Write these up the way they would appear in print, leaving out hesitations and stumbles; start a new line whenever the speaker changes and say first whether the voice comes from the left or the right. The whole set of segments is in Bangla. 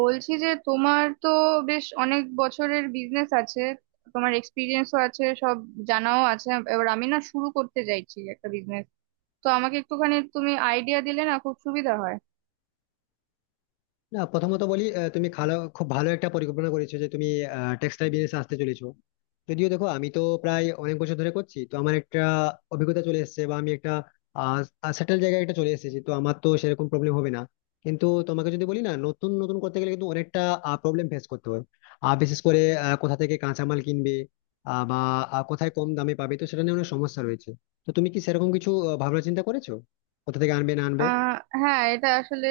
right: বলছি যে তোমার তো বেশ অনেক বছরের বিজনেস আছে, তোমার এক্সপিরিয়েন্সও আছে, সব জানাও আছে। এবার আমি না শুরু করতে চাইছি একটা বিজনেস, তো আমাকে একটুখানি তুমি আইডিয়া দিলে না খুব সুবিধা হয়।
left: না, প্রথমত বলি তুমি ভালো খুব ভালো একটা পরিকল্পনা করেছো যে তুমি টেক্সটাইল বিজনেসে আসতে চলেছো। যদিও দেখো, আমি তো প্রায় অনেক বছর ধরে করছি, তো আমার একটা অভিজ্ঞতা চলে এসেছে বা আমি একটা সেটেল জায়গায় একটা চলে এসেছি, তো আমার তো সেরকম প্রবলেম হবে না। কিন্তু তোমাকে যদি বলি, না, নতুন নতুন করতে গেলে কিন্তু অনেকটা প্রবলেম ফেস করতে হয়। আর বিশেষ করে কোথা থেকে কাঁচামাল কিনবে, বা কোথায় কম দামে পাবে, তো সেটা নিয়ে অনেক সমস্যা রয়েছে। তো তুমি কি সেরকম কিছু ভাবনা চিন্তা করেছো কোথা থেকে আনবে না আনবে?
right: আহ হ্যাঁ, এটা আসলে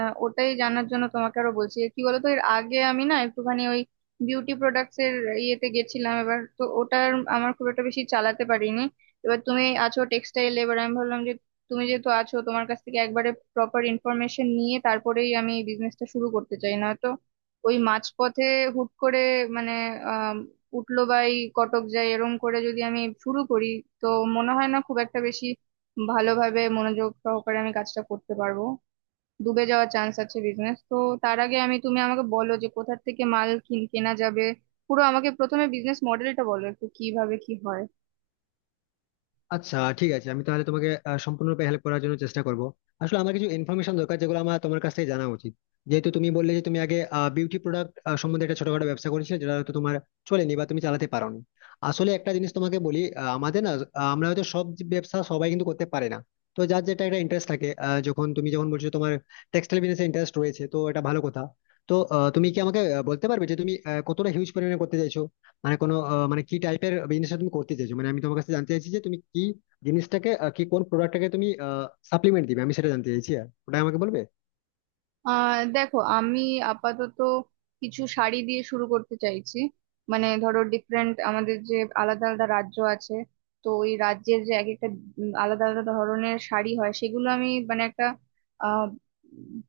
right: ওটাই জানার জন্য তোমাকে আরো বলছি, কি বলতো, এর আগে আমি না একটুখানি ওই বিউটি প্রোডাক্টস এর ইয়েতে গেছিলাম, এবার তো ওটার আমার খুব একটা বেশি চালাতে পারিনি। এবার তুমি আছো টেক্সটাইল, এবার আমি ভাবলাম যে তুমি যেহেতু আছো, তোমার কাছ থেকে একবারে প্রপার ইনফরমেশন নিয়ে তারপরেই আমি বিজনেসটা শুরু করতে চাই, না তো ওই মাঝপথে হুট করে মানে আহ উঠলো বাই কটক যায় এরম করে যদি আমি শুরু করি, তো মনে হয় না খুব একটা বেশি ভালোভাবে মনোযোগ সহকারে আমি কাজটা করতে পারবো। ডুবে যাওয়ার চান্স আছে বিজনেস তো। তার আগে তুমি আমাকে বলো যে কোথা থেকে মাল কেনা যাবে। পুরো আমাকে প্রথমে বিজনেস মডেলটা বলো একটু, কিভাবে কি হয়।
left: আচ্ছা ঠিক আছে, আমি তাহলে তোমাকে সম্পূর্ণরূপে হেল্প করার জন্য চেষ্টা করব। আসলে আমার কিছু ইনফরমেশন দরকার যেগুলো আমার তোমার কাছ থেকে জানা উচিত। যেহেতু তুমি বললে যে তুমি আগে বিউটি প্রোডাক্ট সম্বন্ধে একটা ছোটখাটো ব্যবসা করেছিলে, যেটা হয়তো তোমার চলেনি বা তুমি চালাতে পারোনি। আসলে একটা জিনিস তোমাকে বলি, আমাদের না, আমরা হয়তো সব, যে ব্যবসা সবাই কিন্তু করতে পারে না। তো যার যেটা একটা ইন্টারেস্ট থাকে, যখন তুমি বলছো তোমার টেক্সটাইল বিজনেসে ইন্টারেস্ট রয়েছে, তো এটা ভালো কথা। তো তুমি কি আমাকে বলতে পারবে যে তুমি কতটা হিউজ পরিমাণে করতে চাইছো? মানে কোনো মানে কি টাইপের বিজনেসটা তুমি করতে চাইছো, মানে আমি তোমার কাছে জানতে চাইছি যে তুমি কি জিনিসটাকে আহ, কি কোন প্রোডাক্টটাকে তুমি সাপ্লিমেন্ট দিবে, আমি সেটা জানতে চাইছি, আর ওটা আমাকে বলবে।
right: দেখো, আমি আপাতত কিছু শাড়ি দিয়ে শুরু করতে চাইছি। মানে ধরো, ডিফারেন্ট আমাদের যে আলাদা আলাদা রাজ্য আছে, তো ওই রাজ্যের যে এক একটা আলাদা আলাদা ধরনের শাড়ি হয়, সেগুলো আমি মানে একটা আহ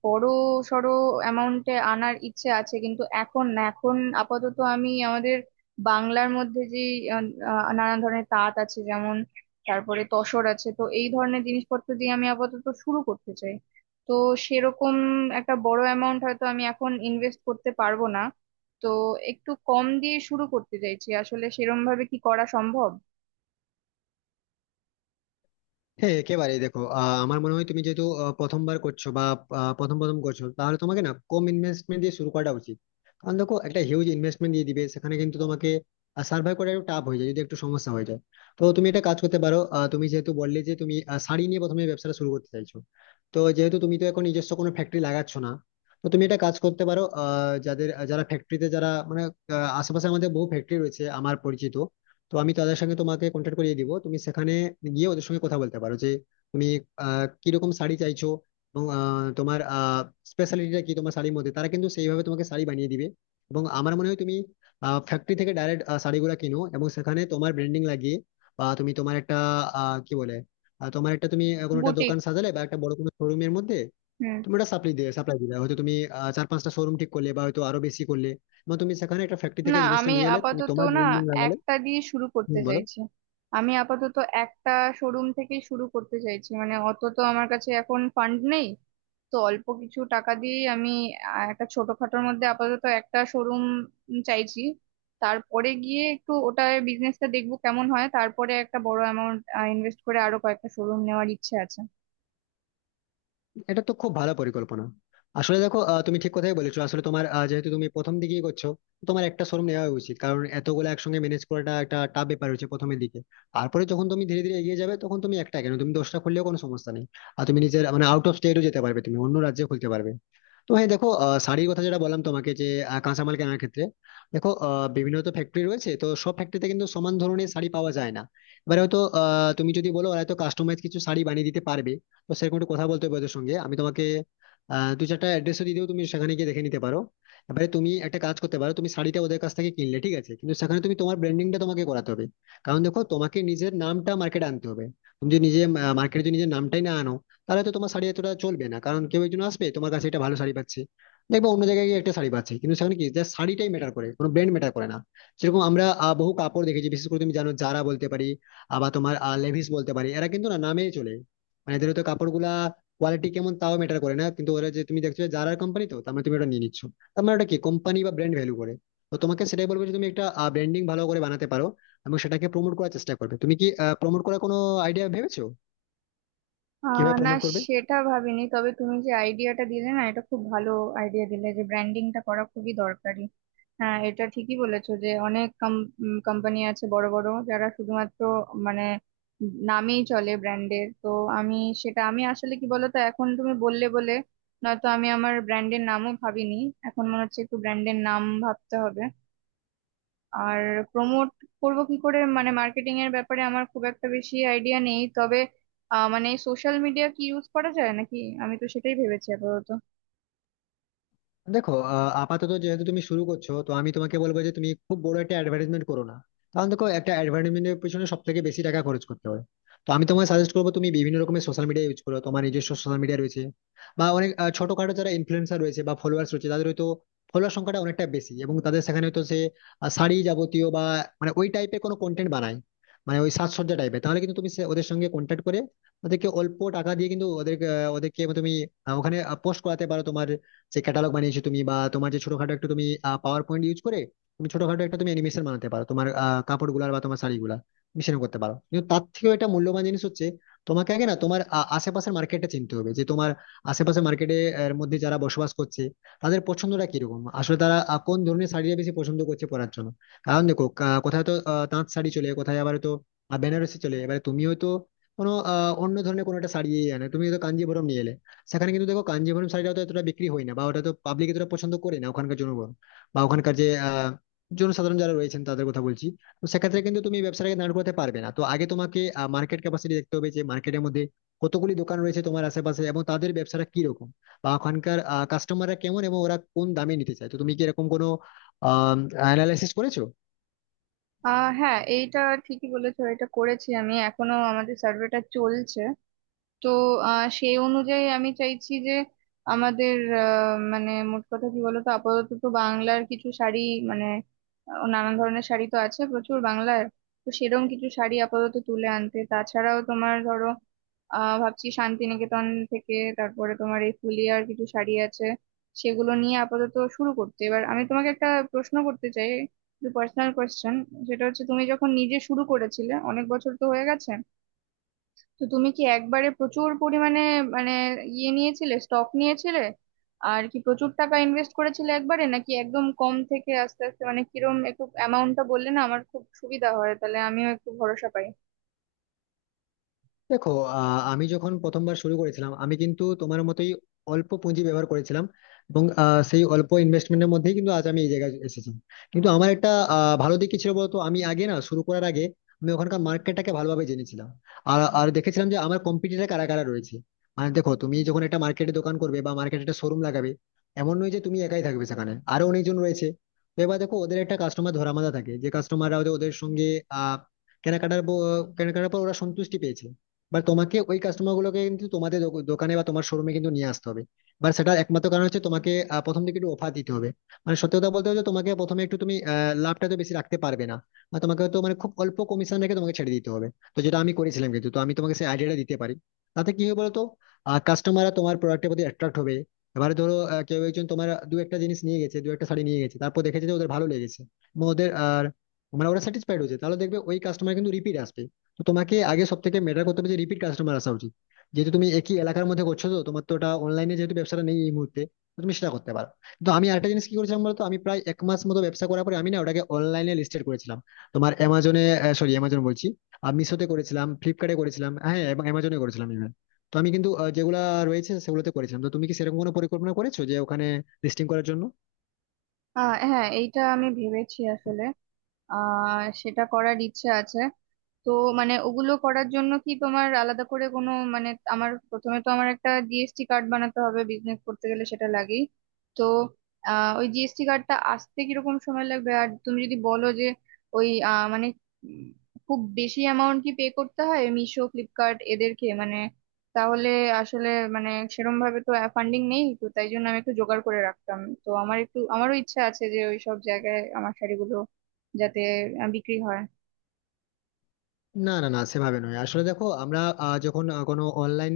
right: বড় সড়ো অ্যামাউন্টে আনার ইচ্ছে আছে, কিন্তু এখন না। এখন আপাতত আমি আমাদের বাংলার মধ্যে যে আহ, আহ, নানা ধরনের তাঁত আছে, যেমন তারপরে তসর আছে, তো এই ধরনের জিনিসপত্র দিয়ে আমি আপাতত শুরু করতে চাই। তো সেরকম একটা বড় অ্যামাউন্ট হয়তো আমি এখন ইনভেস্ট করতে পারবো না, তো একটু কম দিয়ে শুরু করতে চাইছি। আসলে সেরম ভাবে কি করা সম্ভব?
left: হ্যাঁ একেবারেই, দেখো আমার মনে হয় তুমি যেহেতু প্রথমবার করছো বা প্রথম প্রথম করছো, তাহলে তোমাকে না কম ইনভেস্টমেন্ট দিয়ে শুরু করাটা উচিত। কারণ দেখো, একটা হিউজ ইনভেস্টমেন্ট দিয়ে দিবে সেখানে কিন্তু তোমাকে সার্ভাইভ করা একটু টাফ হয়ে যায় যদি একটু সমস্যা হয়ে যায়। তো তুমি একটা কাজ করতে পারো, তুমি যেহেতু বললে যে তুমি শাড়ি নিয়ে প্রথমে ব্যবসাটা শুরু করতে চাইছো, তো যেহেতু তুমি তো এখন নিজস্ব কোনো ফ্যাক্টরি লাগাচ্ছ না, তো তুমি একটা কাজ করতে পারো, যাদের যারা ফ্যাক্টরিতে যারা মানে আশেপাশে আমাদের বহু ফ্যাক্টরি রয়েছে আমার পরিচিত। তো আমি তাদের সঙ্গে তোমাকে কন্ট্যাক্ট করিয়ে দিব, তুমি সেখানে গিয়ে ওদের সঙ্গে কথা বলতে পারো যে তুমি কিরকম শাড়ি চাইছো এবং তোমার স্পেশালিটিটা কি তোমার শাড়ির মধ্যে, তারা কিন্তু সেইভাবে তোমাকে শাড়ি বানিয়ে দিবে। এবং আমার মনে হয় তুমি ফ্যাক্টরি থেকে ডাইরেক্ট শাড়িগুলো কিনো এবং সেখানে তোমার ব্র্যান্ডিং লাগিয়ে, বা তুমি তোমার একটা আহ, কি বলে আহ, তোমার একটা তুমি কোনো একটা
right: বুটিক।
left: দোকান সাজালে বা একটা বড় কোনো শোরুমের মধ্যে
right: হুম।
left: তুমি ওটা সাপ্লাই দিলে, হয়তো তুমি চার পাঁচটা শোরুম ঠিক করলে বা হয়তো আরো বেশি করলে, এবং তুমি সেখানে একটা ফ্যাক্টরি
right: না,
left: থেকে জিনিসটা
right: আমি
left: নিয়ে এলে তুমি
right: আপাতত
left: তোমার
right: না
left: ব্র্যান্ডিং লাগালে।
right: একটা দিয়ে শুরু
left: হুম,
right: করতে
left: বলো।
right: চাইছি। আমি আপাতত একটা শোরুম থেকে শুরু করতে চাইছি, মানে অত তো আমার কাছে এখন ফান্ড নেই। তো অল্প কিছু টাকা দিয়ে আমি একটা ছোটখাটোর মধ্যে আপাতত একটা শোরুম চাইছি। তারপরে গিয়ে একটু ওটা বিজনেসটা দেখবো কেমন হয়, তারপরে একটা বড় অ্যামাউন্ট ইনভেস্ট করে আরো কয়েকটা শোরুম নেওয়ার ইচ্ছে আছে।
left: এটা তো খুব ভালো পরিকল্পনা। আসলে দেখো তুমি ঠিক কথাই বলেছো, আসলে তোমার যেহেতু তুমি প্রথম দিকেই করছো, তো তোমার একটা শোরুম নেওয়া উচিত, কারণ এতগুলো একসঙ্গে ম্যানেজ করাটা একটা টাফ ব্যাপার হচ্ছে প্রথমের দিকে। তারপরে যখন তুমি ধীরে ধীরে এগিয়ে যাবে, তখন তুমি একটা কেন, তুমি 10টা খুললেও কোনো সমস্যা নেই। আর তুমি নিজের মানে আউট অফ স্টেটও যেতে পারবে, তুমি অন্য রাজ্যে খুলতে পারবে। তো হ্যাঁ, দেখো শাড়ির কথা যেটা বললাম তোমাকে যে কাঁচামাল কেনার ক্ষেত্রে দেখো বিভিন্ন তো ফ্যাক্টরি রয়েছে, তো সব ফ্যাক্টরিতে কিন্তু সমান ধরনের শাড়ি পাওয়া যায় না। এবারে হয়তো তুমি যদি বলো, ওরা হয়তো কাস্টমাইজ কিছু শাড়ি বানিয়ে দিতে পারবে, তো সেরকম একটু কথা বলতে হবে ওদের সঙ্গে। আমি তোমাকে দু চারটা অ্যাড্রেসও দিয়ে দেবো, তুমি সেখানে গিয়ে দেখে নিতে পারো। এবারে তুমি একটা কাজ করতে পারো, তুমি শাড়িটা ওদের কাছ থেকে কিনলে ঠিক আছে, কিন্তু সেখানে তুমি তোমার ব্র্যান্ডিংটা তোমাকে করাতে হবে। কারণ দেখো তোমাকে নিজের নামটা মার্কেটে আনতে হবে। তুমি যদি নিজে মার্কেটে যদি নিজের নামটাই না আনো, তাহলে তো তোমার শাড়ি এতটা চলবে না, কারণ কেউ একজন আসবে তোমার কাছে, একটা ভালো শাড়ি পাচ্ছে, দেখবো অন্য জায়গায় গিয়ে একটা শাড়ি পাচ্ছে, কিন্তু সেখানে কি জাস্ট শাড়িটাই ম্যাটার করে, কোনো ব্র্যান্ড ম্যাটার করে না। সেরকম আমরা বহু কাপড় দেখেছি, বিশেষ করে তুমি জানো জারা বলতে পারি, আবার তোমার লেভিস বলতে পারি, এরা কিন্তু না নামে চলে। মানে এদের তো কাপড়গুলা কোয়ালিটি কেমন তাও ম্যাটার করে না, কিন্তু ওরা যে তুমি দেখছো যে জারার কোম্পানি, তো তার মানে তুমি ওটা নিয়ে নিচ্ছ, তার মানে ওটা কি কোম্পানি বা ব্র্যান্ড ভ্যালু করে। তো তোমাকে সেটাই বলবো যে তুমি একটা ব্র্যান্ডিং ভালো করে বানাতে পারো এবং সেটাকে প্রমোট করার চেষ্টা করবে। তুমি কি প্রমোট করার কোনো আইডিয়া ভেবেছো? কিভাবে
right: না,
left: প্রমোট করবে?
right: সেটা ভাবিনি, তবে তুমি যে আইডিয়াটা দিলে না, এটা খুব ভালো আইডিয়া দিলে যে ব্র্যান্ডিংটা করা খুবই দরকারি। হ্যাঁ, এটা ঠিকই বলেছো যে অনেক কোম্পানি আছে বড় বড়, যারা শুধুমাত্র মানে নামেই চলে, ব্র্যান্ডের। তো আমি আমি আসলে কি বলতো, এখন তুমি বললে বলে, নয়তো আমি আমার ব্র্যান্ডের নামও ভাবিনি। এখন মনে হচ্ছে একটু ব্র্যান্ডের নাম ভাবতে হবে। আর প্রমোট করব কি করে, মানে মার্কেটিং এর ব্যাপারে আমার খুব একটা বেশি আইডিয়া নেই, তবে মানে সোশ্যাল মিডিয়া কি ইউজ করা যায় নাকি? আমি তো সেটাই ভেবেছি আপাতত।
left: দেখো আপাতত যেহেতু তুমি শুরু করছো, তো আমি তোমাকে বলবো যে তুমি খুব বড় একটা অ্যাডভার্টাইজমেন্ট করো না, কারণ দেখো একটা অ্যাডভার্টাইজমেন্টের পিছনে সব থেকে বেশি টাকা খরচ করতে হয়। তো আমি তোমাকে সাজেস্ট করবো তুমি বিভিন্ন রকমের সোশ্যাল মিডিয়া ইউজ করো, তোমার নিজস্ব সোশ্যাল মিডিয়া রয়েছে, বা অনেক ছোটখাটো যারা ইনফ্লুয়েন্সার রয়েছে বা ফলোয়ার্স রয়েছে, তাদের হয়তো ফলোয়ার সংখ্যাটা অনেকটা বেশি, এবং তাদের সেখানে হয়তো সে শাড়ি যাবতীয় বা মানে ওই টাইপের কোনো কন্টেন্ট বানায়, মানে ওই সাজসজ্জা টাইপের, তাহলে কিন্তু তুমি ওদের সঙ্গে কন্ট্যাক্ট করে ওদেরকে অল্প টাকা দিয়ে কিন্তু ওদের ওদেরকে তুমি ওখানে পোস্ট করাতে পারো, তোমার যে ক্যাটালগ বানিয়েছো তুমি, বা তোমার যে ছোটখাটো একটু তুমি পাওয়ার পয়েন্ট ইউজ করে তুমি ছোটখাটো একটা তুমি অ্যানিমেশন বানাতে পারো তোমার কাপড় গুলার বা তোমার শাড়ি গুলা মিশন করতে পারো। কিন্তু তার থেকেও এটা মূল্যবান জিনিস হচ্ছে, তোমাকে আগে না তোমার আশেপাশের মার্কেটটা চিনতে হবে, যে তোমার আশেপাশের মার্কেটের মধ্যে যারা বসবাস করছে তাদের পছন্দটা কিরকম, আসলে তারা কোন ধরনের শাড়িটা বেশি পছন্দ করছে পরার জন্য। কারণ দেখো কোথায় তো তাঁত শাড়ি চলে, কোথায় আবার তো বেনারসি চলে। এবারে তুমি হয়তো কোনো অন্য ধরনের কোনো একটা শাড়ি এনে তুমি হয়তো কাঞ্জিভরম নিয়ে এলে, সেখানে কিন্তু দেখো কাঞ্জিভরম শাড়িটা তো এতটা বিক্রি হয় না, বা ওটা তো পাবলিক এতটা পছন্দ করে না ওখানকার জনগণ, বা ওখানকার যে জনসাধারণ যারা রয়েছেন তাদের কথা বলছি। তো সেক্ষেত্রে কিন্তু তুমি এই ব্যবসাটাকে দাঁড় করাতে পারবে না, তো আগে তোমাকে মার্কেট ক্যাপাসিটি দেখতে হবে, যে মার্কেটের মধ্যে কতগুলি দোকান রয়েছে তোমার আশেপাশে এবং তাদের ব্যবসাটা কি রকম, বা ওখানকার কাস্টমাররা কেমন এবং ওরা কোন দামে নিতে চায়। তো তুমি কি এরকম কোনো আহ অ্যানালাইসিস করেছো?
right: হ্যাঁ, এইটা ঠিকই বলেছো, এটা করেছি। আমি এখনো আমাদের সার্ভেটা চলছে, তো সেই অনুযায়ী আমি চাইছি যে আমাদের মানে মোট কথা কি বলতো, আপাতত তো বাংলার কিছু শাড়ি, মানে নানান ধরনের শাড়ি তো আছে প্রচুর বাংলার, তো সেরকম কিছু শাড়ি আপাতত তুলে আনতে। তাছাড়াও তোমার ধরো, ভাবছি শান্তিনিকেতন থেকে, তারপরে তোমার এই ফুলিয়ার কিছু শাড়ি আছে, সেগুলো নিয়ে আপাতত শুরু করতে। এবার আমি তোমাকে একটা প্রশ্ন করতে চাই, পার্সোনাল কোয়েশ্চেন। সেটা হচ্ছে, তুমি যখন নিজে শুরু করেছিলে, অনেক বছর তো হয়ে গেছে, তো তুমি কি একবারে প্রচুর পরিমাণে মানে ইয়ে নিয়েছিলে, স্টক নিয়েছিলে আর কি প্রচুর টাকা ইনভেস্ট করেছিলে একবারে, নাকি একদম কম থেকে আস্তে আস্তে, মানে কিরম একটু অ্যামাউন্টটা বললে না আমার খুব সুবিধা হয়, তাহলে আমিও একটু ভরসা পাই।
left: দেখো আমি যখন প্রথমবার শুরু করেছিলাম, আমি কিন্তু তোমার মতোই অল্প পুঁজি ব্যবহার করেছিলাম, এবং সেই অল্প ইনভেস্টমেন্টের মধ্যেই কিন্তু আজ আমি এই জায়গায় এসেছি। কিন্তু আমার একটা ভালো দিক কি ছিল বলতো, আমি আগে না, শুরু করার আগে আমি ওখানকার মার্কেটটাকে ভালোভাবে জেনেছিলাম, আর আর দেখেছিলাম যে আমার কম্পিটিটর কারা কারা রয়েছে। মানে দেখো তুমি যখন একটা মার্কেটে দোকান করবে বা মার্কেটে একটা শোরুম লাগাবে, এমন নয় যে তুমি একাই থাকবে, সেখানে আরো অনেকজন রয়েছে। তো এবার দেখো, ওদের একটা কাস্টমার ধরা বাঁধা থাকে, যে কাস্টমাররা ওদের ওদের সঙ্গে আহ কেনাকাটার কেনাকাটার পর ওরা সন্তুষ্টি পেয়েছে, বা তোমাকে ওই কাস্টমার গুলোকে কিন্তু তোমাদের দোকানে বা তোমার শোরুমে কিন্তু নিয়ে আসতে হবে, বা সেটা একমাত্র কারণ হচ্ছে তোমাকে প্রথম দিকে একটু অফার দিতে হবে। মানে সত্যি কথা বলতে হচ্ছে তোমাকে প্রথমে একটু তুমি লাভটা তো বেশি রাখতে পারবে না, বা তোমাকে তো মানে খুব অল্প কমিশন রেখে তোমাকে ছেড়ে দিতে হবে। তো যেটা আমি করেছিলাম কিন্তু, তো আমি তোমাকে সেই আইডিয়াটা দিতে পারি। তাতে কি হবে বলতো, কাস্টমাররা তোমার প্রোডাক্টের প্রতি অ্যাট্রাক্ট হবে। এবারে ধরো কেউ একজন তোমার দু একটা জিনিস নিয়ে গেছে, দু একটা শাড়ি নিয়ে গেছে, তারপর দেখেছে যে ওদের ভালো লেগেছে এবং ওদের আর মানে ওরা স্যাটিসফাইড হয়েছে, তাহলে দেখবে ওই কাস্টমার কিন্তু রিপিট আসবে। তো তোমাকে আগে সব থেকে ম্যাটার করতে হবে যে রিপিট কাস্টমার আসা উচিত। যেহেতু তুমি একই এলাকার মধ্যে করছো, তো তোমার তো ওটা অনলাইনে যেহেতু ব্যবসাটা নেই এই মুহূর্তে, তো তুমি সেটা করতে পারো। তো আমি আরেকটা জিনিস কি করেছিলাম বলতো, আমি প্রায় 1 মাস মতো ব্যবসা করার পরে আমি না ওটাকে অনলাইনে লিস্টেড করেছিলাম তোমার অ্যামাজনে, সরি অ্যামাজন বলছি, আমি মিশোতে করেছিলাম, ফ্লিপকার্টে করেছিলাম, হ্যাঁ, এবং অ্যামাজনে করেছিলাম even। তো আমি কিন্তু যেগুলা রয়েছে সেগুলোতে করেছিলাম। তো তুমি কি সেরকম কোনো পরিকল্পনা করেছো যে ওখানে লিস্টিং করার জন্য?
right: হ্যাঁ, এইটা আমি ভেবেছি আসলে। সেটা করার ইচ্ছে আছে। তো মানে ওগুলো করার জন্য কি তোমার আলাদা করে কোনো, মানে আমার প্রথমে তো আমার একটা জিএসটি কার্ড বানাতে হবে, বিজনেস করতে গেলে সেটা লাগেই। তো ওই জিএসটি কার্ডটা আসতে কিরকম সময় লাগবে, আর তুমি যদি বলো যে ওই মানে উম, খুব বেশি অ্যামাউন্ট কি পে করতে হয় মিশো, ফ্লিপকার্ট এদেরকে? মানে তাহলে আসলে মানে সেরম ভাবে তো ফান্ডিং নেই, তো তাই জন্য আমি একটু জোগাড় করে রাখতাম। তো আমার একটু, আমারও ইচ্ছা আছে যে ওই সব জায়গায় আমার শাড়িগুলো যাতে বিক্রি হয়।
left: না না না, সেভাবে নয়। আসলে দেখো আমরা যখন কোনো অনলাইন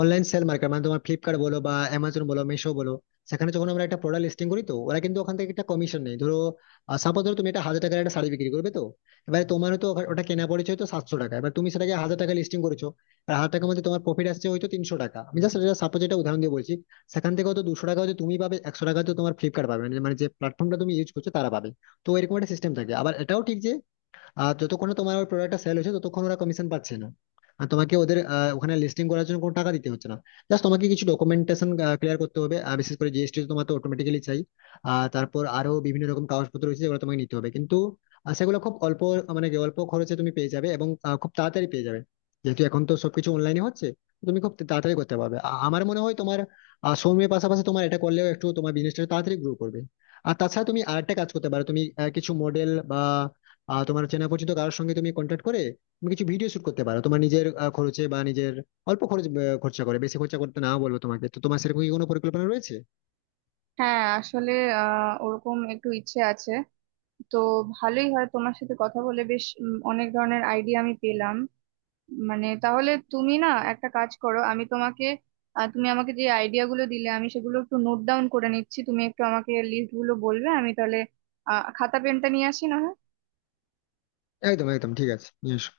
left: অনলাইন সেল মার্কেট, মানে তোমার ফ্লিপকার্ট বলো বা অ্যামাজন বলো মিশো বলো, সেখানে যখন আমরা একটা প্রোডাক্ট লিস্টিং করি, তো ওরা কিন্তু ওখান থেকে একটা কমিশন নেই। ধরো সাপোজ ধরো তুমি একটা 1000 টাকার একটা শাড়ি বিক্রি করবে, তো এবারে তোমার তো ওটা কেনা পড়েছে হয়তো 700 টাকা, এবার তুমি সেটাকে 1000 টাকা লিস্টিং করেছো, আর 1000 টাকার মধ্যে তোমার প্রফিট আসছে হয়তো 300 টাকা। আমি জাস্ট এটা সাপোজ, এটা উদাহরণ দিয়ে বলছি। সেখান থেকে হয়তো 200 টাকা হয়তো তুমি পাবে, 100 টাকা হয়তো তোমার ফ্লিপকার্ট পাবে, মানে মানে যে প্ল্যাটফর্মটা তুমি ইউজ করছো তারা পাবে। তো এরকম একটা সিস্টেম থাকে। আবার এটাও ঠিক যে যতক্ষণ না তোমার প্রোডাক্টটা সেল হচ্ছে ততক্ষণ ওরা কমিশন পাচ্ছে না, আর তোমাকে ওদের ওখানে লিস্টিং করার জন্য কোনো টাকা দিতে হচ্ছে না। জাস্ট তোমাকে কিছু ডকুমেন্টেশন ক্লিয়ার করতে হবে, আর বিশেষ করে জিএসটি তোমার তো অটোমেটিক্যালি চাই। আর তারপর আরো বিভিন্ন রকম কাগজপত্র রয়েছে যেগুলো তোমাকে নিতে হবে, কিন্তু সেগুলো খুব অল্প, মানে কি, অল্প খরচে তুমি পেয়ে যাবে এবং খুব তাড়াতাড়ি পেয়ে যাবে, যেহেতু এখন তো সবকিছু অনলাইনে হচ্ছে তুমি খুব তাড়াতাড়ি করতে পারবে। আমার মনে হয় তোমার সময়ের পাশাপাশি তোমার এটা করলেও একটু তোমার বিজনেসটা তাড়াতাড়ি গ্রো করবে। আর তাছাড়া তুমি আরেকটা কাজ করতে পারো, তুমি কিছু মডেল বা তোমার চেনা পরিচিত কারোর সঙ্গে তুমি কন্ট্যাক্ট করে তুমি কিছু ভিডিও শুট করতে পারো তোমার নিজের খরচে বা নিজের অল্প খরচ, খরচা করে বেশি খরচা করতে না বলবো তোমাকে। তো তোমার সেরকম কি কোনো পরিকল্পনা রয়েছে?
right: হ্যাঁ আসলে ওরকম একটু ইচ্ছে আছে। তো ভালোই হয়, তোমার সাথে কথা বলে বেশ অনেক ধরনের আইডিয়া আমি পেলাম। মানে তাহলে তুমি না একটা কাজ করো, আমি তোমাকে তুমি আমাকে যে আইডিয়া গুলো দিলে আমি সেগুলো একটু নোট ডাউন করে নিচ্ছি, তুমি একটু আমাকে লিস্ট গুলো বলবে। আমি তাহলে খাতা পেনটা নিয়ে আসি না হয়?
left: একদম একদম ঠিক আছে, নিয়ে এসো।